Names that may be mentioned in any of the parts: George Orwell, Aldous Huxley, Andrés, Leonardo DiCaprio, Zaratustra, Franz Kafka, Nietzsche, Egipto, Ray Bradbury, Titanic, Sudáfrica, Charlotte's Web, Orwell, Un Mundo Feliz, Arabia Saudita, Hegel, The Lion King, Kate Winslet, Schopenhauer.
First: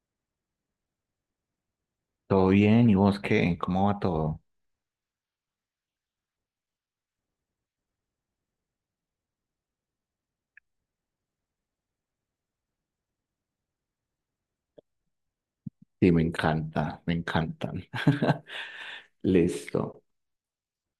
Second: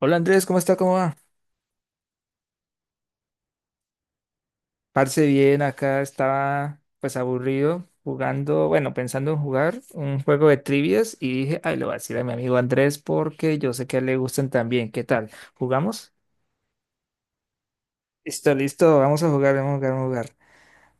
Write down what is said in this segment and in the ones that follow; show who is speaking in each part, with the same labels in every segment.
Speaker 1: Hola Andrés, ¿cómo está? ¿Cómo va?
Speaker 2: Todo bien, ¿y vos qué? ¿Cómo va todo?
Speaker 1: Parce bien, acá estaba pues aburrido jugando, bueno, pensando en jugar un juego de trivias y dije, ay, lo voy a decir a mi amigo Andrés porque yo sé que a él le gustan también. ¿Qué tal?
Speaker 2: Sí,
Speaker 1: ¿Jugamos?
Speaker 2: me encanta, me encantan.
Speaker 1: Listo, listo, vamos a jugar, vamos a jugar,
Speaker 2: Listo.
Speaker 1: vamos a jugar.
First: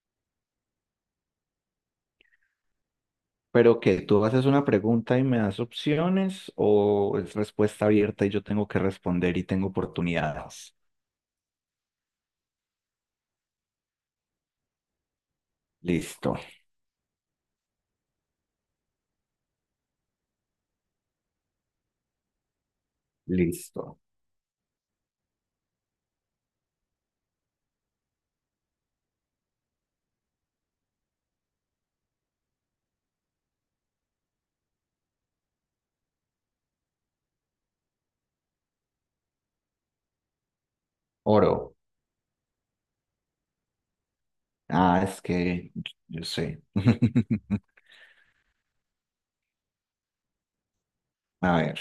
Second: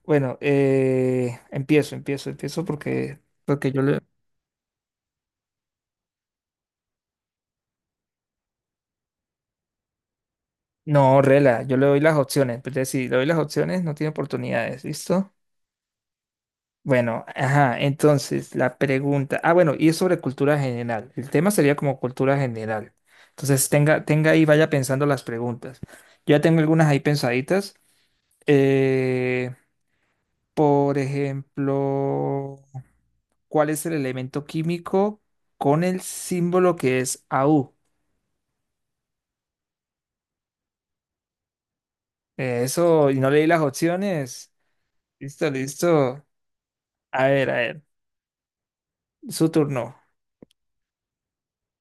Speaker 1: Bueno, empiezo porque, porque
Speaker 2: Pero
Speaker 1: yo le...
Speaker 2: que tú haces una pregunta y me das opciones, o es respuesta abierta y yo tengo que responder y tengo oportunidades.
Speaker 1: No, rela, yo le doy las opciones. Entonces, si le doy las opciones, no tiene oportunidades, ¿listo?
Speaker 2: Listo,
Speaker 1: Bueno, ajá, entonces la pregunta, ah, bueno, y es sobre cultura general. El tema sería como cultura general. Entonces
Speaker 2: listo.
Speaker 1: tenga ahí, vaya pensando las preguntas. Yo ya tengo algunas ahí pensaditas. Eh, por ejemplo, ¿cuál es el elemento químico con el símbolo que es AU?
Speaker 2: Oro.
Speaker 1: Eso, y no leí las opciones.
Speaker 2: Ah, es
Speaker 1: Listo,
Speaker 2: que yo
Speaker 1: listo.
Speaker 2: sé.
Speaker 1: A ver, su turno.
Speaker 2: A ver.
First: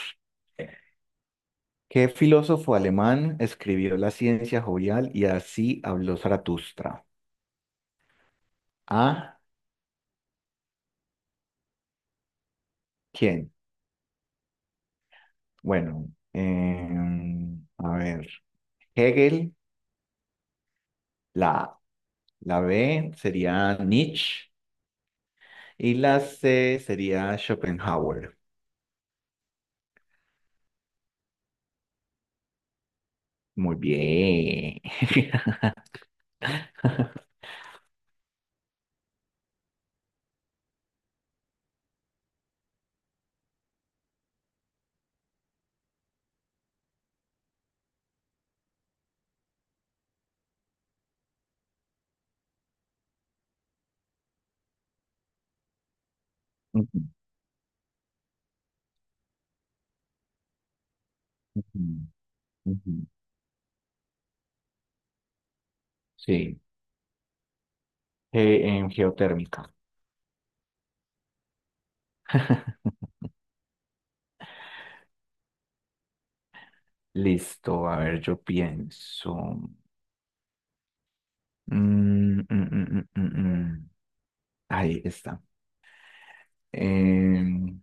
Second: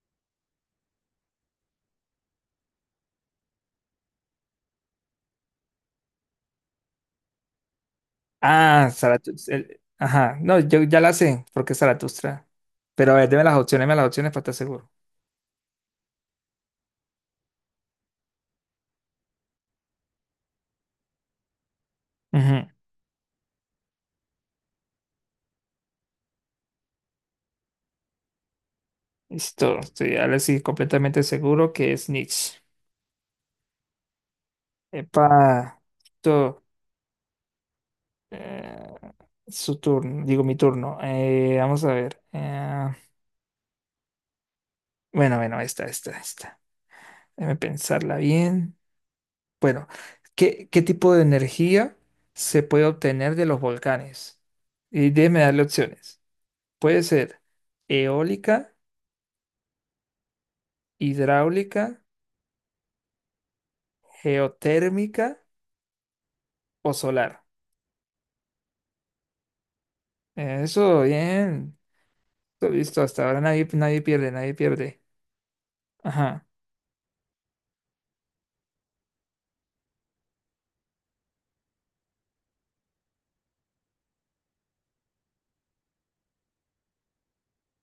Speaker 2: ¿Qué filósofo alemán escribió La ciencia jovial y Así habló Zaratustra?
Speaker 1: Ah,
Speaker 2: A.
Speaker 1: Zaratustra. Ajá, no, yo ya la sé, porque es Zaratustra. Pero a ver,
Speaker 2: ¿Quién?
Speaker 1: deme las opciones para estar seguro.
Speaker 2: Bueno, a ver, Hegel, la
Speaker 1: Ujú.
Speaker 2: La B sería Nietzsche y la C sería Schopenhauer.
Speaker 1: Listo, estoy ahora sí completamente seguro que es Nietzsche.
Speaker 2: Muy bien.
Speaker 1: Epa, esto, eh, su turno, digo mi turno. Vamos a ver. Bueno, bueno, esta, esta, esta. Déjame pensarla bien. Bueno, ¿qué tipo de energía se puede obtener de los volcanes? Y déjeme darle opciones.
Speaker 2: Ujú,
Speaker 1: Puede ser eólica, hidráulica,
Speaker 2: ujú, ujú.
Speaker 1: geotérmica
Speaker 2: Sí,
Speaker 1: o solar.
Speaker 2: en geotérmica.
Speaker 1: Eso, bien. Listo, listo, hasta ahora nadie pierde, nadie pierde. Ajá.
Speaker 2: Listo, a ver, yo pienso. Mm, mm, mm, mm, mm, mm. Ahí está. Em,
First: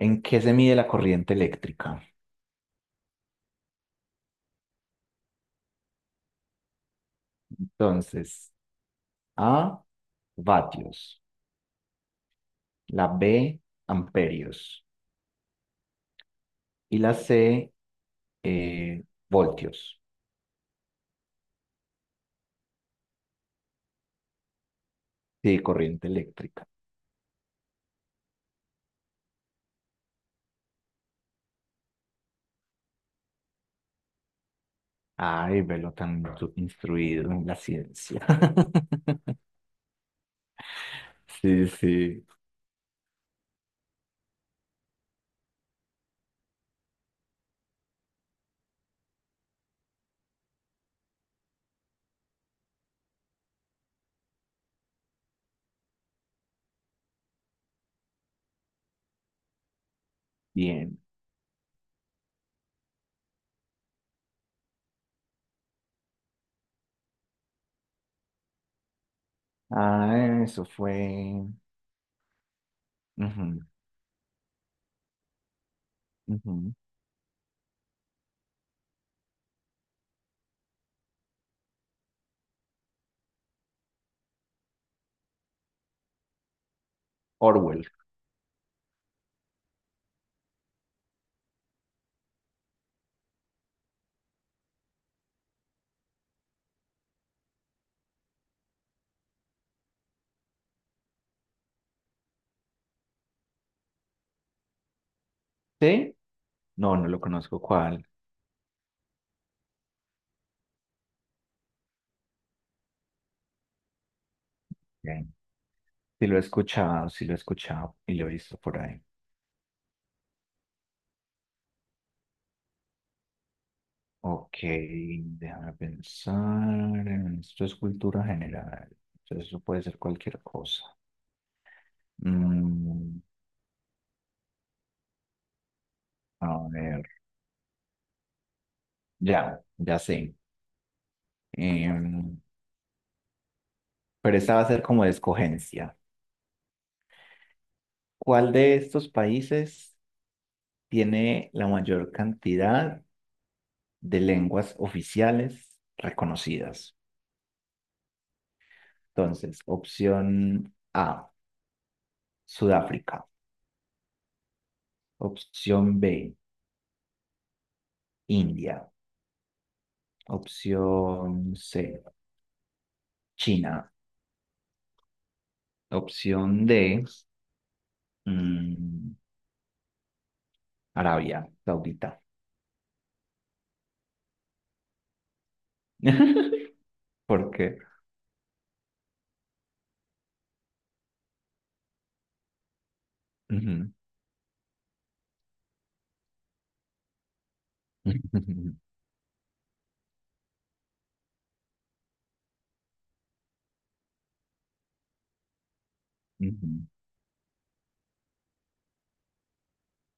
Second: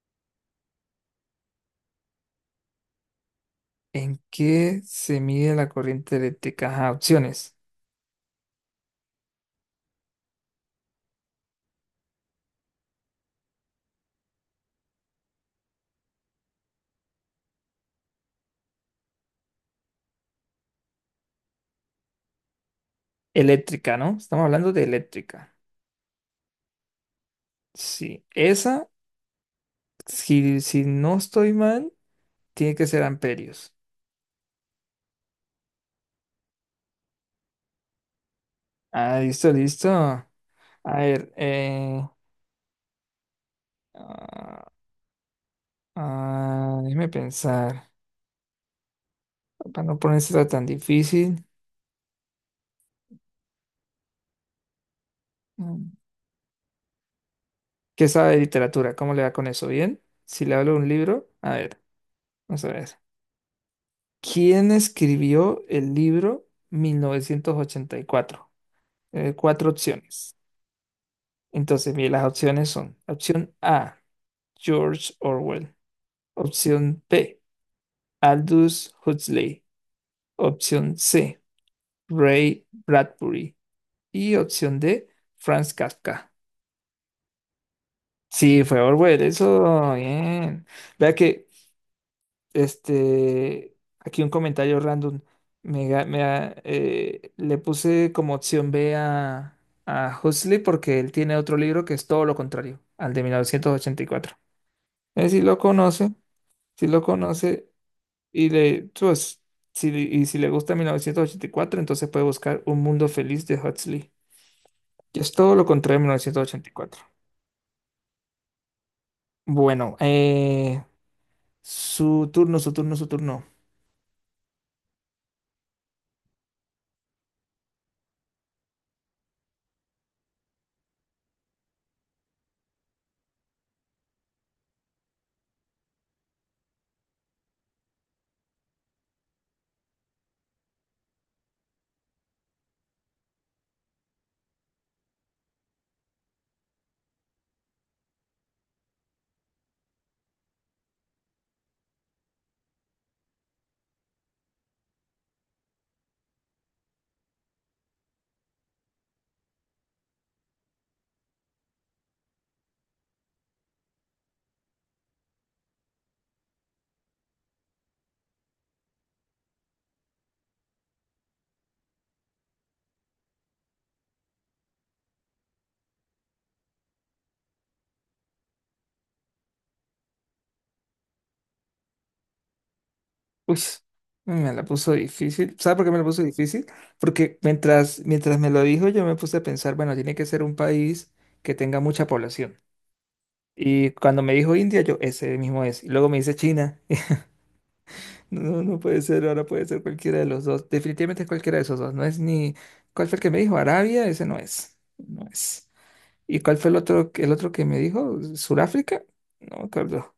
Speaker 2: ¿En qué se mide la corriente eléctrica?
Speaker 1: ¿En qué se mide la corriente eléctrica? Ajá, opciones.
Speaker 2: Entonces, A, vatios. La B, amperios. Y la C, voltios.
Speaker 1: Eléctrica, ¿no? Estamos hablando de eléctrica.
Speaker 2: Sí, corriente eléctrica.
Speaker 1: Sí, esa, si no estoy mal, tiene que ser amperios.
Speaker 2: Ay, velo tan instruido en la ciencia.
Speaker 1: Ah, listo, listo. A ver,
Speaker 2: Sí, sí.
Speaker 1: ah, ah, déjeme pensar. Para no ponerse tan difícil. Mm. ¿Qué sabe de literatura? ¿Cómo le va con eso? ¿Bien? Si le hablo de un
Speaker 2: Bien.
Speaker 1: libro, a ver, vamos a ver. ¿Quién escribió el libro 1984? Cuatro
Speaker 2: Ah,
Speaker 1: opciones.
Speaker 2: eso fue.
Speaker 1: Entonces, mire, las opciones son: opción
Speaker 2: Ujú,
Speaker 1: A, George Orwell.
Speaker 2: ujú.
Speaker 1: Opción B, Aldous Huxley. Opción C, Ray Bradbury. Y opción D, Franz Kafka.
Speaker 2: Orwell.
Speaker 1: Sí, fue Orwell, eso, bien. Vea que este, aquí un comentario random. Me, ga- me ha- le puse como opción B a Huxley porque él tiene otro libro que es todo lo contrario, al de 1984. Si lo conoce,
Speaker 2: ¿Sí?
Speaker 1: si
Speaker 2: No,
Speaker 1: lo
Speaker 2: no lo conozco
Speaker 1: conoce
Speaker 2: cuál.
Speaker 1: y le, pues, si, y si le gusta 1984, entonces puede buscar Un Mundo Feliz de Huxley, que es
Speaker 2: Bien.
Speaker 1: todo lo contrario a mil
Speaker 2: Sí, lo he
Speaker 1: novecientos ochenta y cuatro.
Speaker 2: escuchado, sí lo he escuchado y lo he visto por ahí.
Speaker 1: Bueno, su turno, su turno, su turno.
Speaker 2: Ok, déjame pensar. Esto es cultura general. Entonces, eso puede ser cualquier cosa. Mm, a ver, ya, ya sé. Em, pero esta va a ser como de escogencia. ¿Cuál de estos países tiene la mayor cantidad de lenguas oficiales reconocidas? Entonces, opción A, Sudáfrica. Opción B, India. Opción C, China. Opción D, mm, Arabia Saudita.
Speaker 1: Uy, me la puso difícil. ¿Sabes por qué me la puso difícil? Porque
Speaker 2: ¿Por qué?
Speaker 1: mientras me lo dijo, yo me puse a pensar, bueno, tiene que ser un país que tenga mucha población. Y
Speaker 2: Ujú.
Speaker 1: cuando me dijo India, yo ese mismo es. Y luego me dice China. No, no puede ser, ahora puede ser cualquiera de los dos. Definitivamente es cualquiera de esos dos. No es ni. ¿Cuál fue el que me dijo? Arabia, ese no es. No es. ¿Y cuál fue
Speaker 2: Ujú.
Speaker 1: el otro que me dijo? ¿Suráfrica? No me acuerdo.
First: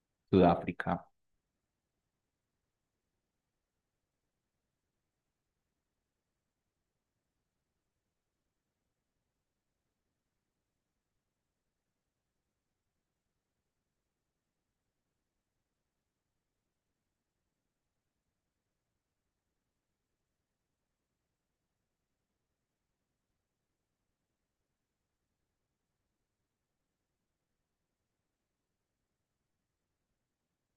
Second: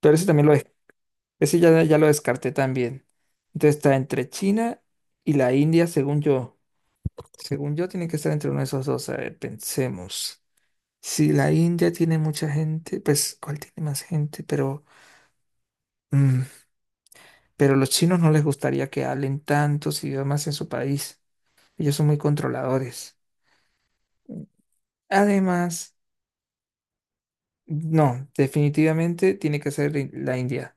Speaker 1: Pero ese también lo es.
Speaker 2: Sudáfrica.
Speaker 1: Ese ya, ya lo descarté también. Entonces está entre China y la India, según yo. Según yo, tiene que estar entre uno de esos dos. A ver, pensemos. Si la India tiene mucha gente, pues, ¿cuál tiene más gente? Pero, mm, pero los chinos no les gustaría que hablen tantos idiomas en su país. Ellos son muy controladores. Además, no, definitivamente tiene que ser la India.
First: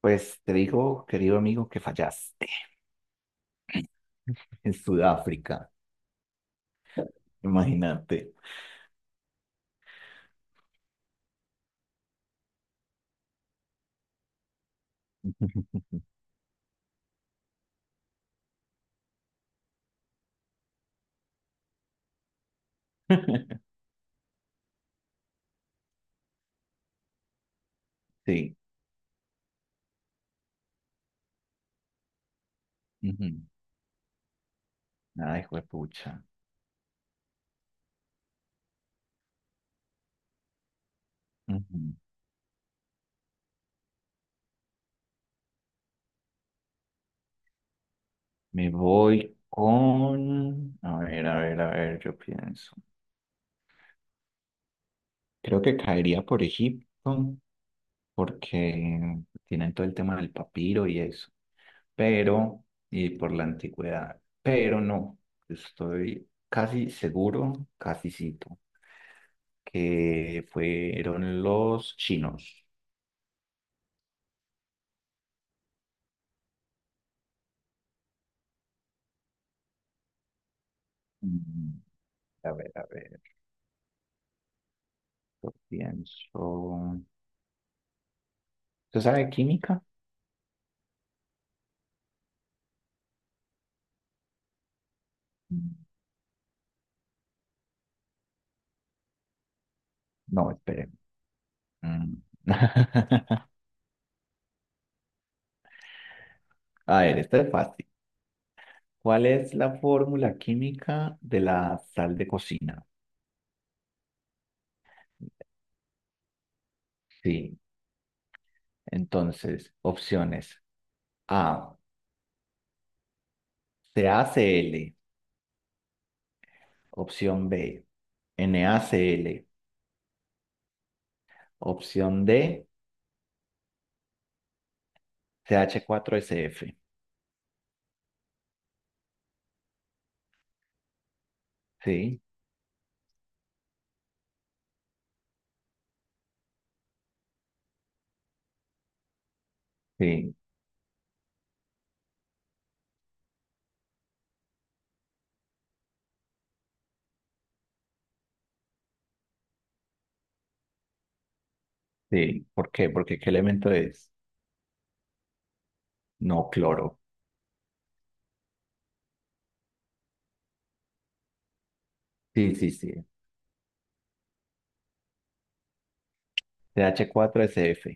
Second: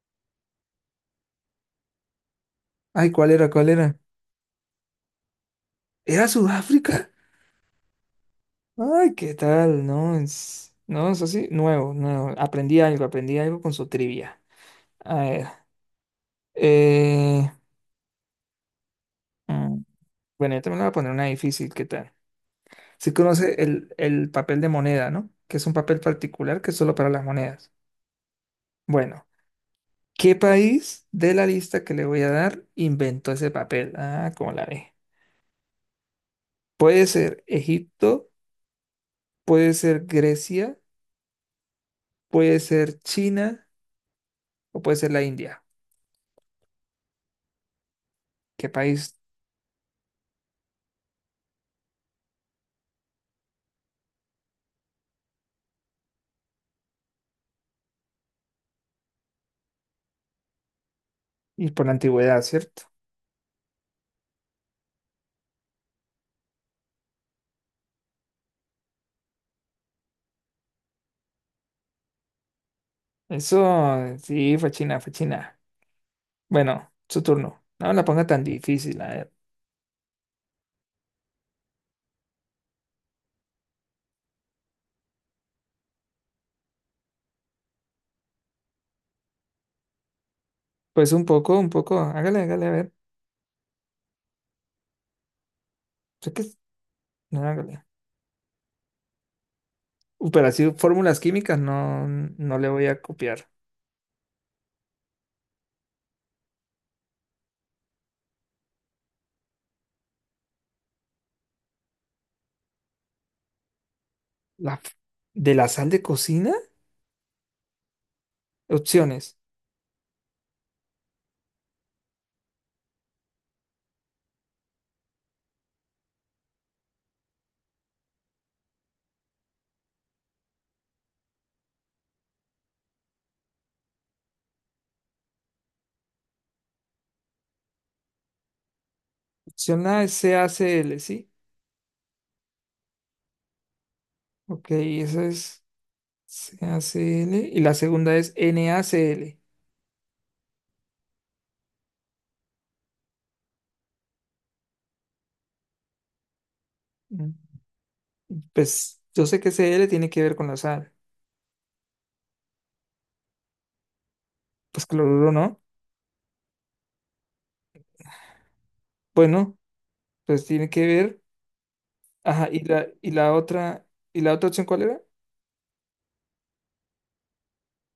Speaker 2: Pues te digo, querido amigo, que fallaste
Speaker 1: Ay, ¿cuál era? ¿Cuál era?
Speaker 2: en Sudáfrica.
Speaker 1: ¿Era Sudáfrica?
Speaker 2: Imagínate.
Speaker 1: Ay, ¿qué tal? No, es, no, es así, nuevo, nuevo. Aprendí algo con su trivia. A ver, eh, mm, bueno, yo también le voy a poner una difícil, ¿qué tal? ¿Sí conoce el papel de moneda, ¿no? Que es un papel particular que es solo para las monedas.
Speaker 2: Sí.
Speaker 1: Bueno, ¿qué país de la lista que le voy a dar inventó
Speaker 2: Ujú.
Speaker 1: ese papel? Ah, ¿cómo la ve?
Speaker 2: Ay, juepucha.
Speaker 1: Puede ser Egipto, puede ser Grecia,
Speaker 2: Ujú.
Speaker 1: puede ser China o puede ser la India. ¿Qué
Speaker 2: Me
Speaker 1: país?
Speaker 2: voy con... A ver, a ver, a ver, yo pienso. Creo que caería por Egipto, porque tienen todo el tema del papiro y eso.
Speaker 1: Y por la antigüedad,
Speaker 2: Pero,
Speaker 1: ¿cierto?
Speaker 2: y por la antigüedad. Pero no, estoy casi seguro, casi cito, que fueron los chinos.
Speaker 1: Eso, sí, fachina, fachina. Bueno, su turno. No la ponga tan difícil, a ver.
Speaker 2: Mm, A ver, a ver. Yo pienso. ¿Usted sabe de química?
Speaker 1: Pues un poco, un poco. Hágale, hágale, a ver.
Speaker 2: Mm,
Speaker 1: Sé que es- No, hágale. Pero
Speaker 2: no,
Speaker 1: así
Speaker 2: espere.
Speaker 1: fórmulas químicas no,
Speaker 2: Mm.
Speaker 1: no le voy a copiar.
Speaker 2: A ver, esto es fácil. ¿Cuál es la fórmula química de la sal de cocina?
Speaker 1: La, f- ¿De la sal de cocina?
Speaker 2: Sí.
Speaker 1: Opciones.
Speaker 2: Entonces, opciones. A, CaCl. Opción B, NaCl. Opción D, CH4SF.
Speaker 1: Opción A es C A C l, ¿sí?
Speaker 2: Sí,
Speaker 1: Ok, esa es c a C l. Y la segunda es n a NaCl.
Speaker 2: sí.
Speaker 1: Mm, pues yo sé que c l tiene que ver con la sal.
Speaker 2: Sí, ¿por qué? Porque, ¿qué elemento es?
Speaker 1: Pues cloruro, ¿no?
Speaker 2: No, cloro.
Speaker 1: Bueno, pues tiene que ver. Ajá,
Speaker 2: Sí, sí, sí.
Speaker 1: ¿y la otra opción cuál era?
Speaker 2: CH4SF.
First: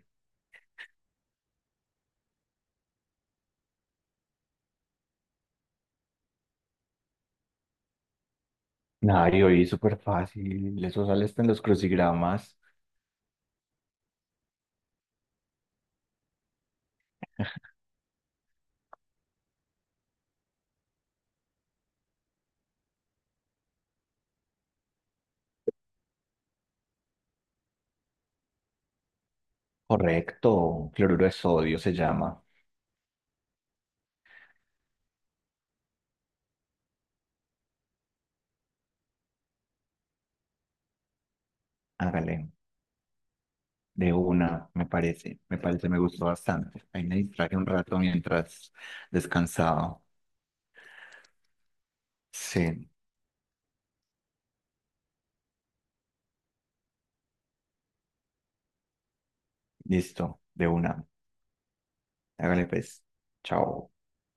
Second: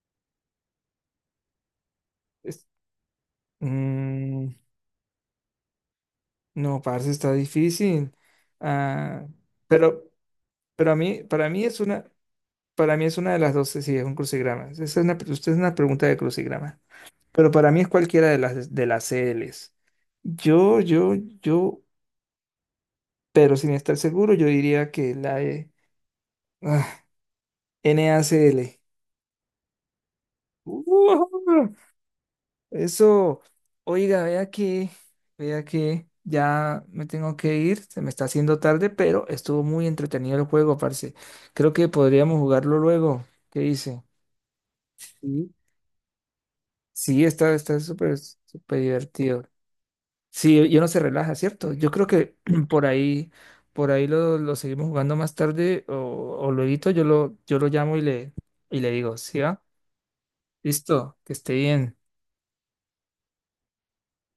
Speaker 1: Es- mm, no, parce, está difícil. Ah,
Speaker 2: Ay, oí, súper
Speaker 1: pero,
Speaker 2: fácil.
Speaker 1: pero a
Speaker 2: Eso
Speaker 1: mí,
Speaker 2: sale hasta en los crucigramas.
Speaker 1: para mí es una de las dos, sí, es un crucigrama. Esa es una, usted es una pregunta de crucigrama. Pero para mí es cualquiera de las c CLs. Yo, yo, yo, pero sin estar seguro, yo diría que la de, ah, NACL.
Speaker 2: Correcto. Cloruro de sodio se llama.
Speaker 1: Eso, oiga, vea que ya me tengo que ir, se me está haciendo tarde, pero estuvo muy entretenido el juego, parce. Creo que podríamos
Speaker 2: Hágale.
Speaker 1: jugarlo luego. ¿Qué dice?
Speaker 2: De una, me parece.
Speaker 1: Sí.
Speaker 2: Me parece, me gustó bastante. Ahí me
Speaker 1: Sí, está,
Speaker 2: distraje un
Speaker 1: está
Speaker 2: rato
Speaker 1: súper,
Speaker 2: mientras
Speaker 1: súper divertido.
Speaker 2: descansaba.
Speaker 1: Sí, y uno se relaja, ¿cierto? Yo creo que por
Speaker 2: Sí,
Speaker 1: ahí, lo seguimos jugando más tarde o, yo lo llamo y le digo, ¿sí va?
Speaker 2: listo. De una.
Speaker 1: Listo, que esté bien.
Speaker 2: Hágale pues. Chao.